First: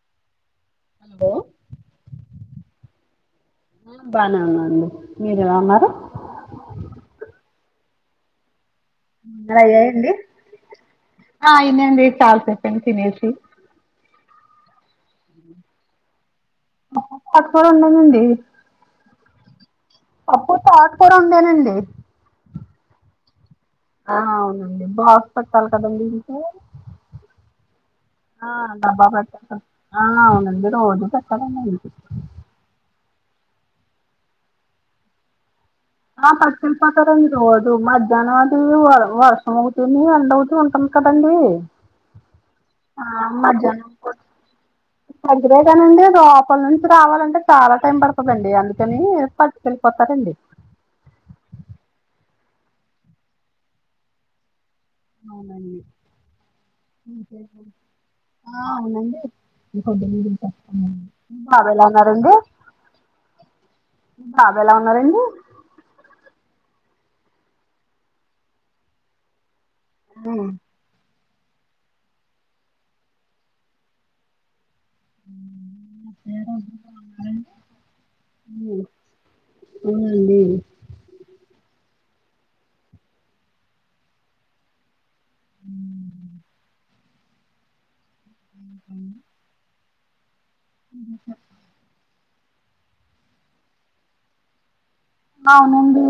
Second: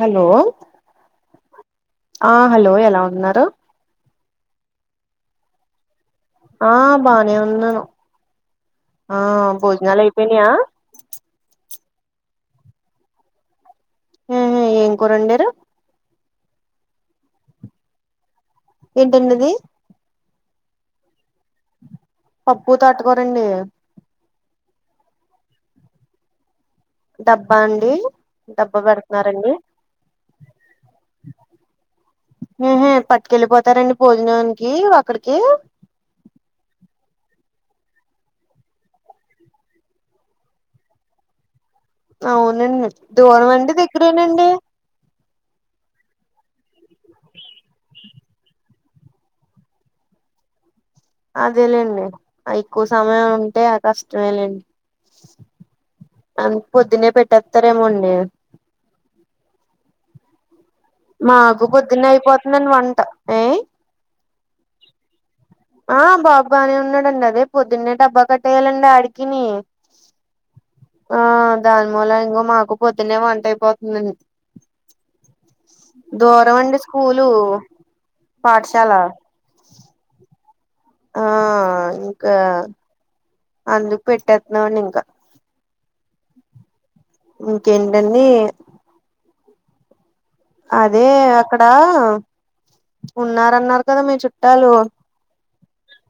hello ఓ ఆ hello ఎలా ఉన్నారు బానే ఉన్నానండీ మీరేలా ఉన్నారు ఆ బానే ఉన్నాను ఆ భోజనాలు అయ్యాయండి అయిపోయినాయా ఆ అయినయండి చాల సేపయింది తినేసి ఉ ఉ ఏం కూరొండారు అక్కడున్నదండి ఏంటండిది పప్పు తోటకూరు వండానండి పప్పు తోటకూరండి ఆ అవునండి బాక్స్ పెట్టాలి కదండి ఇంకా డబ్బా అండి ఆ డబ్బా పెట్టలి ఆ అవునండి రోజు పెట్టాలండి ఆయనకి ఉమ్ హ్ పట్టుకెళ్ళిపోతారండి భోజనానికి అక్కడికి ఆ పట్టుకెళ్లిపోతారండీ రోజు మధ్యాహ్నం అది వ వర్షం అవుతుంది ఎండవుతూ ఉంటుంది కదండి అవునండి దూరమ అండి దగ్గరేనండి దగ్గరే గనండి లోపల నుంచి రావాలంటే చాలా టైం పడుత్ త దండి అందుకనే పట్టుకెళ్ళిపోతారండి అదేలేండి ఆ ఎక్కువ సమయం ఉంటే ఆ కష్టమే లేండి అవునండి అన్ పొద్దునే ఇంకేం పెట్టేత్తారేమో అండి ఆ అవునండి ఇగ పొద్దున్నే తింటాడ్ మాకు పొద్దున్నే అయిపోతుందండి వంట ఏ బాబూ ఎలా ఉన్నారండి ఆ బాబూ బానే ఉన్నాడండి అదే పొద్దున్నే డబ్బా కట్టేయాలండి అడికిని ఉ ఆ దాని మూల ఇంగొ మాకు పొద్దున్నే వంట అయిపోతుందండి దూరమండి స్కూలు, పాఠశాల అవునండి ఆ ఇంకా అందుకు పెట్టేత్నమండి ఇంకా ఉమ్ ఇంకేంటండి అదే అక్కడా ఉన్నారన్నారు కదా మీ చుట్టాలు అవునండి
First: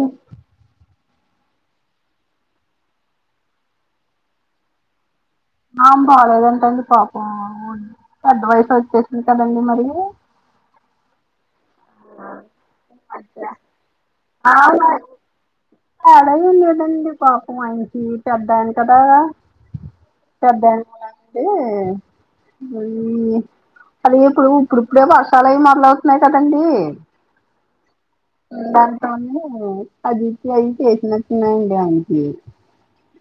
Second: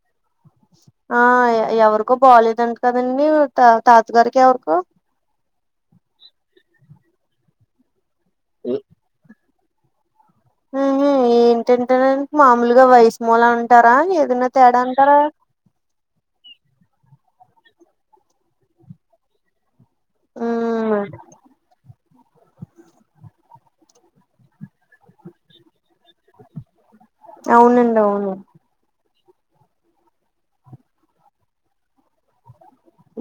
ఆ ఎ ఎవరికో బాలేదంట కదండి త తాతగారికి ఎవరికో ఆ బాలేదంటండి పాపం పెద్ద వయసు వచ్చేసింది కదండి మరి తింటం లేదంట మామూలుగా వయసు మూలా అంటారా ఏదన్న ఆ వయస్ అలా ఏం లేదండి పాపం ఆయనకి పెద్దాయన కదా పెద్దాయన ఉమ్ మూలాన అండి అది ఇప్పుడు ఇప్పుడిప్పుడే వర్షాలయి మొదలువుతున్నాయి కదండీ అవునండి అవును దాంతోనే అజీర్తి అయి చేసినట్టున్నాయండి ఆయనకి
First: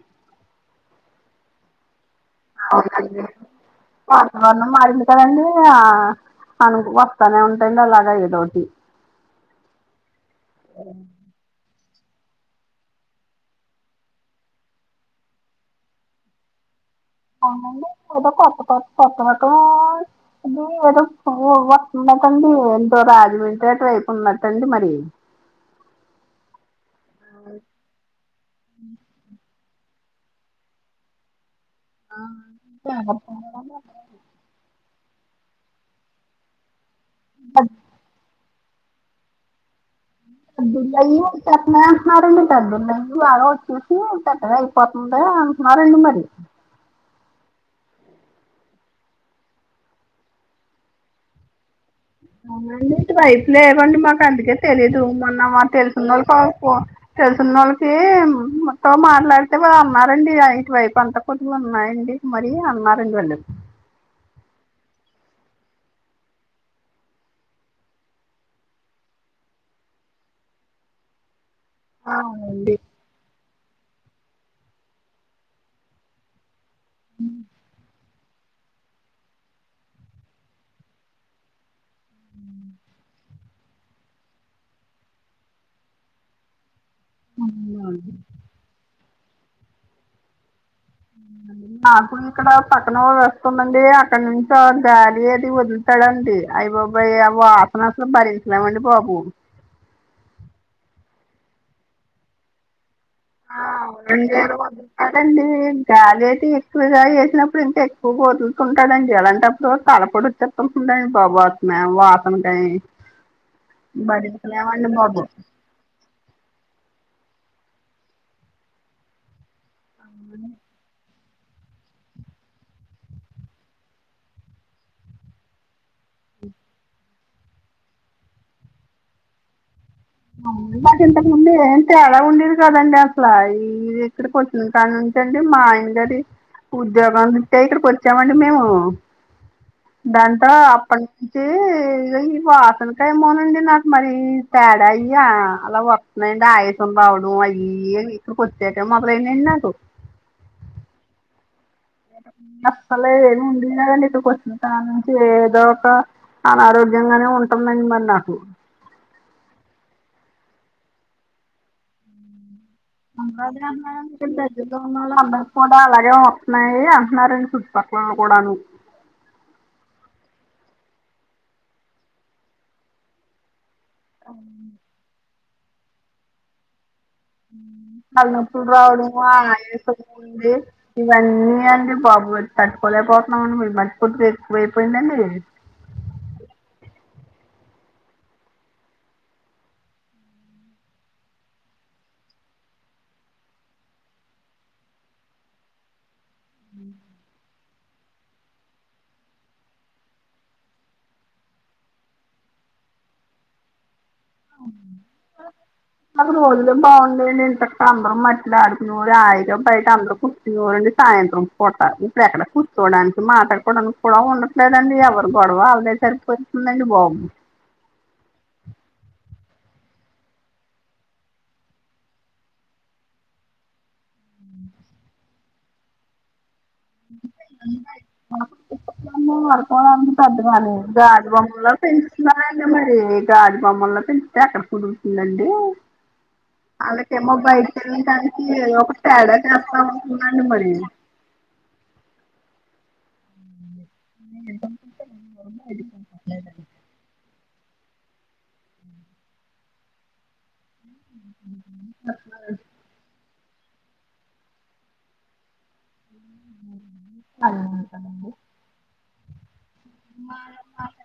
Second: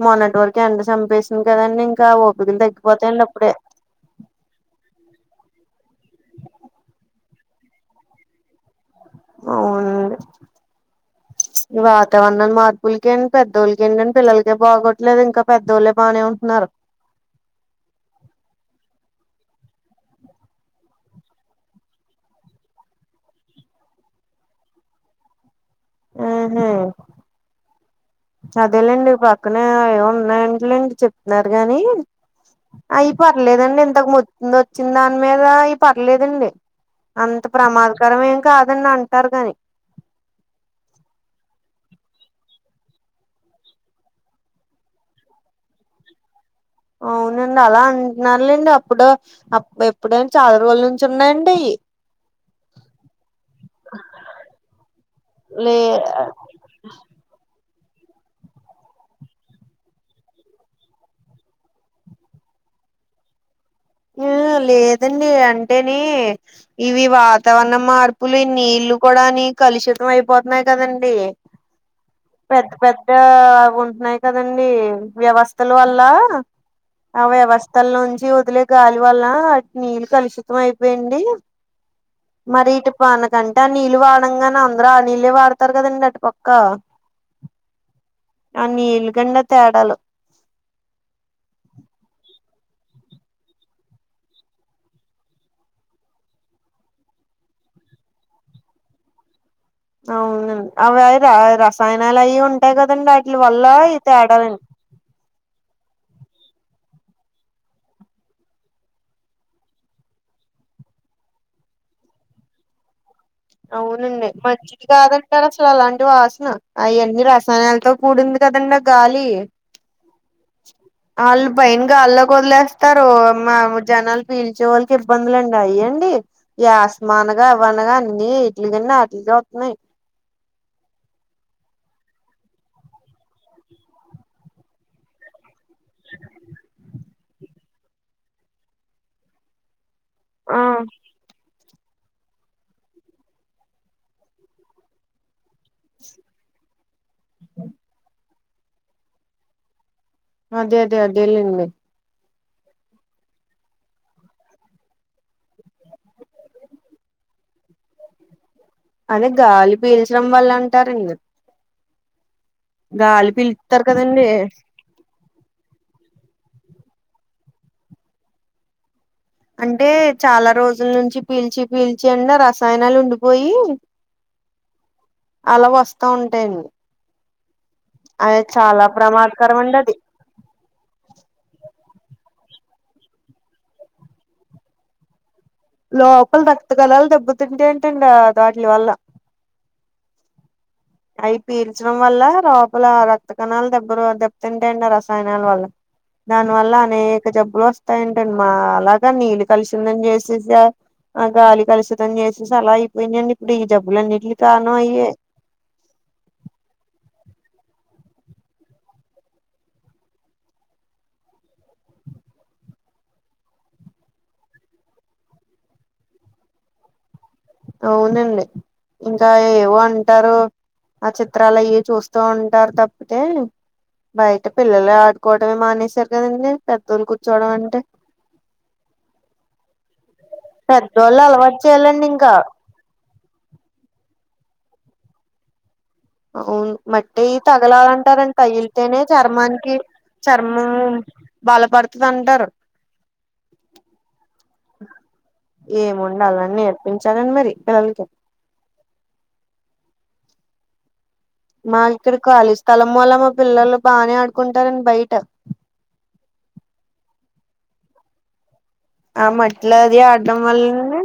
మొన్నటి వరకి ఎండ చంపేసింది కదండి ఇంకా ఓపికలు తగ్గిపోతాయండి అవునండి అప్పుడే వాతావరణం మారింది కదండి ఆ అను వత్తనే ఉంటయండి అలాగ ఏదోటి అవునండి ఆ వాతావరణం మార్పులకేండి పెద్దోళ్ళకేంటండి పిల్లలకే బాగోట్లేదు ఇంక పెద్దోళ్ళే బానే ఉంటున్నారు అవునండి కొత్త కోక కొత్త రకం అ ఏదోవ్వత్తున్దటండి ఎంతో రాజమండ్రి అటు వైపు ఉందట మరి హు హు చదివలేండి పక్క పక్కనే ఏ ఉన్నాయింటలేండి చెప్తున్నారు గానీ అవి పర్లేదండి ఇంతకు మున్ నొచ్చిన్ దాని మీద ఇ పర్లేదండి అంత ప్రమాదకరమే కాదని అంటారు గాని అబ్దుల్లయ్య అస్తునే అంటున్నారు రండి అబ్దుల్లయ్య ఆ రోజు చూసి ఉంట కదాతే పతుంది అంటున్నారు అండి మరి అవునండి అలా అంటున్నారులేండి అప్పుడే అప్ ఎప్పుడైనా చాలా రోజుల నుంచి ఉన్నాయండి అవునండి ఇటు వయపు లేవండి మాకు అందుకే తెలీదు మోన్న మా లే తెలుసన్న వాళ్ళు కా చెదున్నోళ్ళకి తో మాట్లాడితే వాళు అన్నారండి ఇటువైపు అంత కొదిగా ఉన్నాయండి మరి అన్నారండి వాలు ఆ లేదండి అంటేని ఇవి వాతావరణం మార్పులు నీళ్లు కూడాని కలుషితం అయిపోతున్నాయి కదండి పెద్ద అవునండి పెద్ద ఉంటున్నాయి కదండడి వ్యవస్థల వల్ల ఆ వ్యవస్థల నుంచి వదిలే గాలి వల్ల వాటి నీళ్లు కలుషితం అయిపోయింది మరి ఇటు పానకంటే ఆ నీళ్ళు వాడంగానే అందరు ఆ నీళ్ళే వాడతారు కదండి అటు పక్క అవ్నా అండి ఆ నీలుగండ తేడాలు [unintelligible] ఇక్కడ పక్కన వ వస్తుందండి అక్కడ నుంచి గాలి ఏది వదులుతాడుండి ఐబాబ్బోయ్ ఆ వాసన కానీ అసలు భరించలేమండి బాబు అవునండి అవి అవి రసాయనాలు అవి ఉంటాయి కదండి వాటిల వల్ల ఈ తేడాలండి అదండి గాలి అయితే ఎక్కువగా వేసినప్పుడు ఇంకా ఎక్కువ వదులుతుంటాడుండి ఎలాంటప్పుడు కలపడు చత్త కుడా బాబు వాటిని వాసన్ కి అవునండి మంచిది కాదంటార అస్ అసలు అలాంటి వాసన అవన్నీ రసాయనాలతో కూడింది కదండి ఆ గాలి ఆళ్ళు పయైనగాళ్ళోక్ వదిలేస్తారు మా జనాలు పీల్చే వాళ్ళకి ఇబ్బందులుండి అయ్యండి ఈ ఆస్మానగా అవనగా అన్ని ఈట్లి కన్నా అటిల్ కే వతున్నాయి నాకు ఇంతకుముందే అంటే అలా ఉండేది కదండి అసలా ఇది ఎక్కడ కొ తింటాను ఉంచండి మా ఆయన్దది ఉద్యోగంటే ఇక్కడికి వచ్చామండి మేము దాంతో ఆ అప్ప ఇంటే ఈ వాసనక ఏమో నండి నాకు మరి తేడా అయ్యా అలా వస్తున్నాయిడి ఆయాసం రావడం అయ్య ఇక్కడ కొచ్చేక మొదలయాయండి నాకు అదే అదే అదే ఎలింది అస్సలు ఏమి ఉండనా క నీకు వచ్చిన తన నుంచి ఏదో ఒక అనారోగ్యంగానే ఉంటన్దండి మరి నాకు అని గాలి పీల్చడం వల్ల అంటారండి గాలి పిలుతారు కదండీ అందరు కూడా అలాగే వస్తున్నాయి అంటనారండి చుట్టుపక్కలలో కూడాను అంటే చాలా రోజుల నుంచి పీల్చి పీల్చి అండి రసాయనాలు ఉండిపోయి అవ్ను అలా వస్తా ఉంటాయండి అలా అది నొప్పులు చాలా రావడము ప్రమాదకరం అండి అది ఆయాసం ఉండడము ఇవన్నీ అండి బాబు తట్టుకోలేకపోతున్నాంమండిరు మట్టుపోట్ ఎక్కువైపోయిందండి లోపల రక్తకళాలు దెబ్బతింటే ఏంటండి ఆ వాటిలి వల్ల అవి పీల్చడం వల్ల లోపల రక్త కణాలు దెబ్బ దెబ్బతింటాయండి ఆ రసాయనాల వల్ల దాని వల్ల అనేక జబ్బులు వస్ త్త ఏంటం మా అలాగా నీళ్ళు కలిసిందని చేసేసా ఆ గాలి కలుషితం చేసేసి అలా అయిపోయిందండి ఇప్పుడు ఈ జబ్బుల అన్నింటికి కారణం అయ్యే నాకు రోజులే బాగుంయండి ఎన్ చెక్కా అందరం మట్టిలో ఆడుకొనే వారు [unintelligible] అందరు ఇగోండి సాయంత్రం పూట ఇప్పుడు ఎక్కడ కూర్చోవడానికి మాట్లాడుకోవడానికి కూడా ఉండదు లేదండి ఎవరి గొడవ అళ్దే సరిపోతుందండి బాబు అవునండి ఇంకా ఏవో అంటారు ఆ చిత్రాలు అయి చూస్తూ ఉంటారు తప్పితే బయట పిల్లలే ఆడుకోవడంమే మానేసారు కదండి పెద్దళ్లు కూర్చోవడం అంటే [inaudible] పెద్దోళ్ళు గాజు అలవాటు బొమ్మలా చేయాలండి ఇంకా పెంచుతున్నార్ ఇంగ మరి గాజు బొమ్మల్లా పెంచుతే ఎక్కడ కుదురుతుందండి అవును మట్టి వాళ్ళకేమో బయటకి వెళ్ళిన తగలాలంటారంట దానికి ఏదో ఒక తగిలితేనే తేడా చర్మానికి చేస్తా ఉంటుందండి మరి చర్మం బల పడతంటారు ఏముండ అలా నేర్పించాలండి మరి పిల్లలకి మా ఇక్కడ ఖాళీ స్థలం వల్ల మా పిల్లలు బానే ఆడుకుంటారండి బయట అ అలా ఉంటనండి ఆ మట్లోది ఆడం వల్లే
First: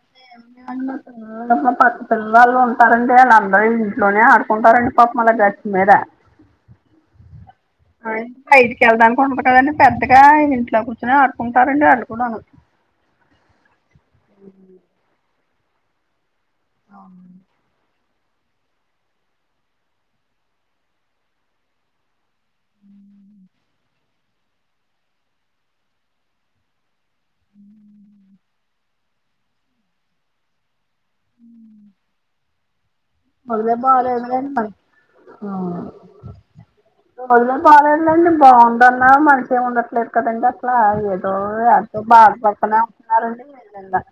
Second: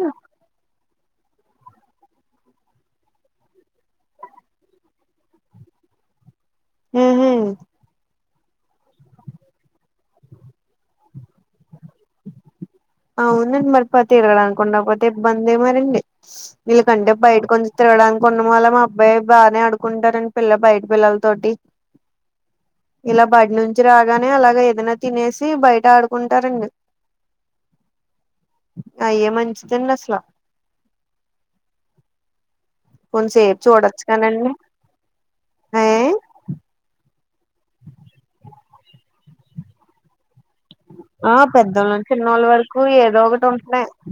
ఎం [unintelligible] ఆ పసిపిల్లరాళ్ళు ఉంటారండి వాళ్ళ అందరు ఇంట్లోనే ఆడుకుంటారండి పాపము గచ్చు మీద హ్మ్ హు బయటికి వెళ్ళడానికి ఉండదు కదండి పెద్దగా ఇంట్లో కూర్చొని ఆడుకుంటారండి ఆడుకుంటారు అళ్ళుకూడాను అవునండి మరిపతే తిరగడానికి తోరగడానుకుండా ఉండకపోతే ఇబ్బంది మరండి వీళ్ళకంటే బయట కొంచ్ తిరగడానికి కున్న మాల్లే మా అబ్బాయి బానే ఆడుకుంటారండి పిల్ల బయట పిల్లల తోటి ఇలా బడి నుంచి రాగానే అలాగ ఏదైనా తినేసి బయట ఆడుకుంటారండి అయ్య మంచిదండి అసలు హ కొంతసేపు మొదలే చూడొచ్చు బాలలేదు అన్ కానండి ఆ ఏ రోజులే బాలేదులేండి బాగుంది అన్న మనిషే ఉండట్లేదు కదండి అట్లా ఏటో ఆ పెద్దోళ్ళ యాటో నుంచి బాధ చిన్నోళ్ళ వరకు పడుతూనే ఏదో ఉన్నారండి ఒకటి మీర్ ఉంటున్నాయి నిన్న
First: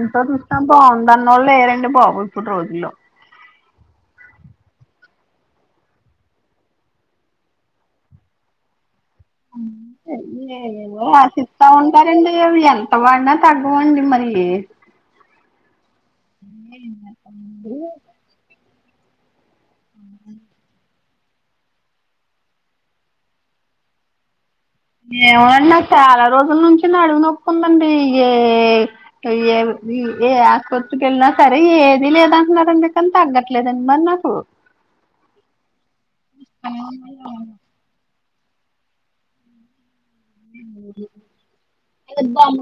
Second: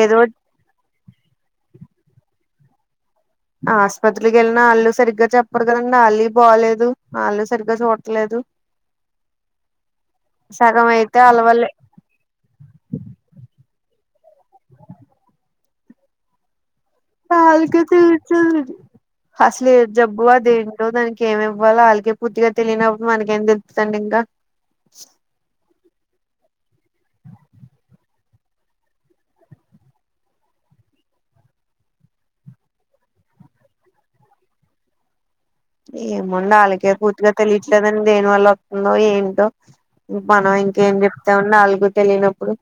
ఏదో చూసినా బాగుంది అన్ననోళ్ళు లేరండి బాబు ఇప్పుడు రోజుల్లో ఆస్పత్రిలకి వెళ్ళినా వాళ్ళు సరిగ్గా చెప్పరు కదండి వాళ్ళీ బాగలేదు వాళ్ళు సరిగ్గా చూడట్లేదు అంతే సగం ఏవేవో అయితే అలవల్లే రాసితాన్ ఇస్తారండి అవి ఎంత వాడినా తగ్గవండి మరి ఎండా [unintelligible] అసల ఏం జబ్బు అదేంటో దానికి ఏమివ్వాలో ఆల్కే పూర్తిగా తెలినినప్పుడు మనకేం తెలుతదండి ఇంకా ఏవండి నాకు సాలా రోజుల నుంచి నడుము నొప్పి ఉందండి ఏ ఏవి ఏ ఆసుపత్రికి వెళ్ళినా సరే ఏది లేదంటున్నారు అని తగ్గట్లేదండి మర్ నాక్ పు ఏమో అండి ఆళ్ళకే పూర్తిగా తెలియట్లేదని దేని వల్ల వతుందో ఏంటో మనం ఇంకేం చెప్తా ఉన్నా ఆలకే తెలియనప్పుడు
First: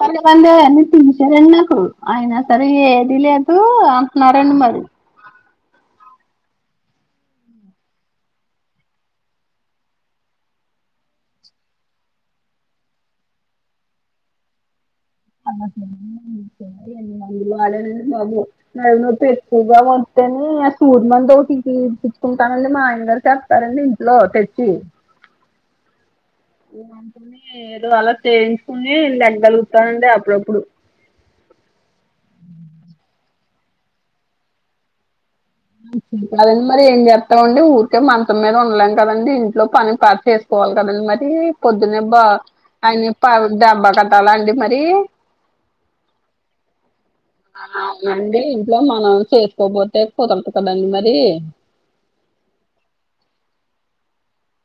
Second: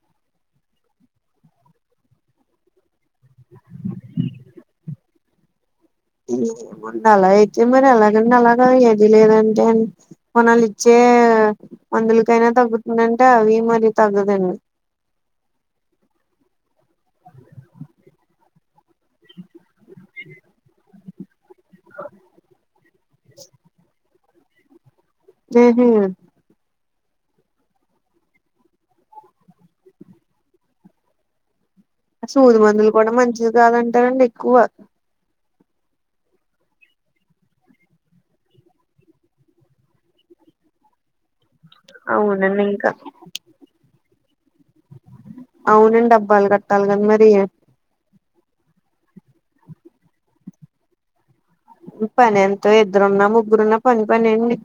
పంత వందివన్న తిసారండి నాకు అయినా సరే [unintelligible] మరి అలా అయితే మరి ఎలాగండి అలాగ ఏది లేదంటే కొనాల ఇచ్చే మందులకైనా తగ్గుతుందంటే అవి మరి తగ్గదండి [unintelligible] నడుము నొప్పి ఎక్కువ వస్తె అండి సూర్ మందు ఒకటి పచ్చుకుంటానండి మా ఆయన గారు చెప్తారండి ఇంట్లో తెచ్చి ఉహ అంటని ఏదో అలా చేయించుకుని లేవ గలుగుతానండి అప్పుడప్పుడు సూది మందులు కూడా మంచిది కాదంటారండి ఎక్కువ కాదండి మరి ఏం చేస్తామండి ఊరికే మచం మీద ఉండలేం కదండి ఇంట్లో పని చేస్త కోలు కదని మరి పొద్దునబ్బ అవునండి ఇంకా ఆయన ప దడబ్బా కట్టాల అండి మరి అవునండి డబ్బాలు కట్టాలి కదా మరి అవునండి ఇంట్లో మనం చేసుకోబతే కుదరదు కదండి మరి పని ఎంతో ఇద్దరున్నా ముగ్గురున్నా పని పనియండి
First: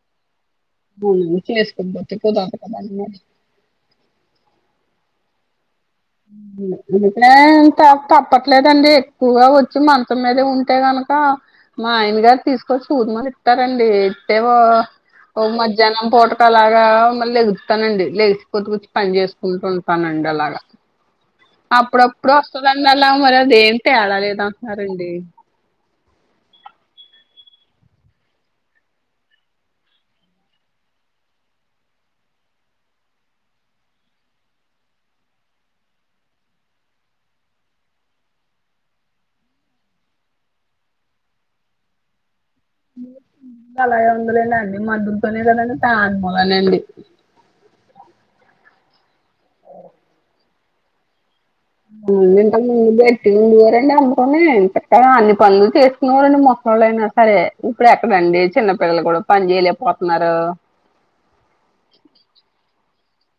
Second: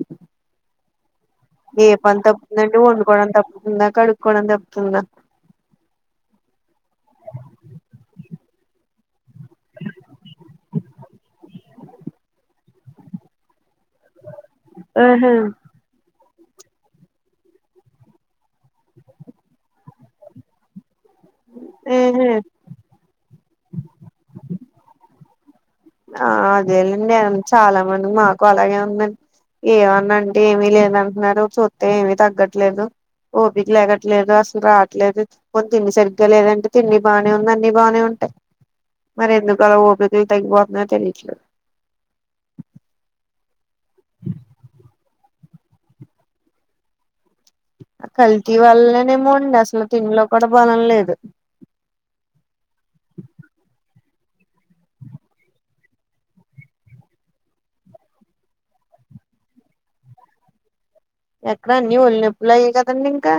అవునండి ఏ చేసుకోపోతే పని కుదరదు తప్పుందండి కదండి మరి వండుకోవడం తప్పుతుందా కడుక్కోవడం తప్పుతుందా ఉ అందు తప్పట్లేదండి ఎక్కువగా వచ్చి మంచం మీదే ఉంటే గనక మా ఆయన గారు తీసుకొచ్చి సూది మంద్మలు ఇస్తారండి ఇట్టేవో ఆహా మధ్య జనం పూటకు అలాగా మళ్ళీ ఎగుతానండి లేసిపోతకచ్చి పని చేసుకుంటూ ఉంటానండి అలాగా ఆహా అప్పుడప్పుడు వస్తుందండి అలా మరి అదేం తేడా లేదు అంటున్నారండి ఆ అదేనండి చాలా మంది మాకు అలాగే ఉందండి ఏమన్నా అంటే ఏమీ లేదంటున్నారు చూస్తే ఏమి తగ్గట్లేదు ఓపిక్ లేగట్లేదు అసలు రావట్లేదు కొన్ని తిండి సరిగ్గా లేదంటే తింన్ని బాగానే ఉంది అన్ని బాగానే ఉంటాయి మరి ఎందుకు అలా ఓపరికలు తగ్గిపోతుందో తెలియట్లేదు అలాగే ఉందలేండి మద్దతోనే కదండి త అనుమూలన అండి కల్తీ వల్లనేమో ఉండి అసలు తింలో కూడా బలం లేదు అ ఇకా ముందు పెట్టి ఉండవరండి అమ్కని ఇంతక్క అన్ని పనులు చేసుకునేవారండి మొసళ్ళైనా సరే ఇప్పుడు ఎక్కడండి చిన్నపిల్లలు కూడా పని చేయలేకపోతున్నారు ఎక్కడ అన్నీ వలి నొప్పులు అయయి కదండండి ఇంకా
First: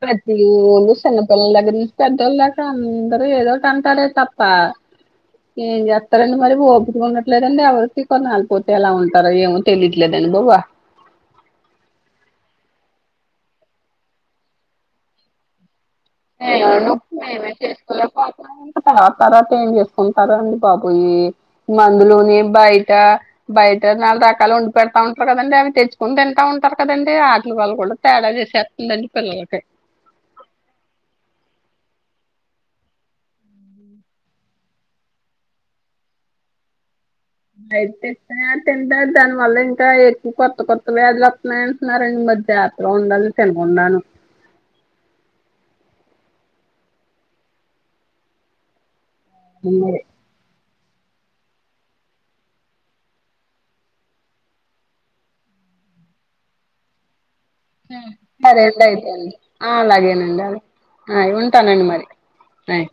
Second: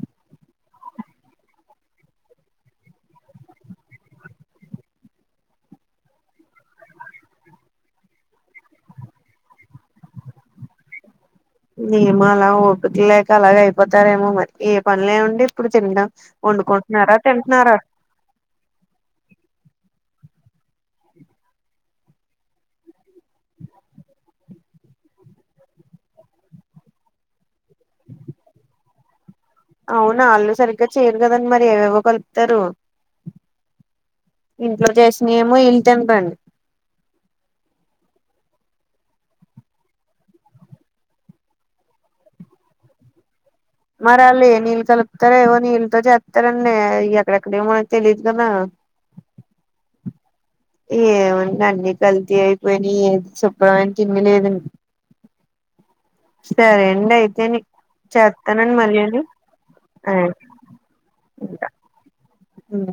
ప్రతి ఊళ్ళు చిన్నపిల్లల దగ్గర నుంచి పెద్దోళ్ళ దగ్గర అందరు ఏదోటి అంటారే తప్ప ఏం చెస్తారండి మరి ఊపితి ఉండట్లేదండి ఎవరికి కొన్ని ఆపోతే ఎలా ఉంటారు ఏం తెలియదుండి అబ్బాయి మమో అలా పికలేక అలాగ అయిపోతారేమో మరి ఏ పనిలేముండి ఇప్పుడు తినడం వండుకుంటున్నారా తింటున్నారా [unintelligible] తర్వా తర్వాత ఏం చేసుకుంటారు అండి బబయి మందులోనే బయట బయట నాలుగు రకాల వండి పెడతా ఉంటారు కదండి అవి తెచ్చుకుని తింటా ఉంటారు కదండి ఆటలు వాళ్ళు కూడా తేడా చేశారు నందడి పిల్లలకే అవునా వాళ్ళు సరిగ్గా చేయరు కదండి మరి ఏవేవ్వగలుపుతారు ఇంట్లో చేసిన ఏమో ఇల్లు తన రండి అయిట్ ఇస్త తింట దాని వల్ల ఇంకా ఎక్కువ కొత్త కొత్తవి వ్యాధ వస్తున్నాయండి నారాణ మధ్య జతలో ఉండాలి తెలగు ఉండాలి మరళు ఏ నీళ్లుతో కలుపుతారా ఏవో నీళ్ళతో చేస్తారండి ఎక్కడెక్కడ ఏమోన తెలీయదు కదా ఈమదే ఏముంది అన్నీ కల్తీ అయిపోయినా ఏది శుభ్రమని తిండి లేదండి సరే ఎండ్ అయితేనిక్ సరే అండి అయితేండి ఆ అలాగేనండి అలాగే అ ఇగ ఉంటా ఉంటానండి మరి టయి ఉమ్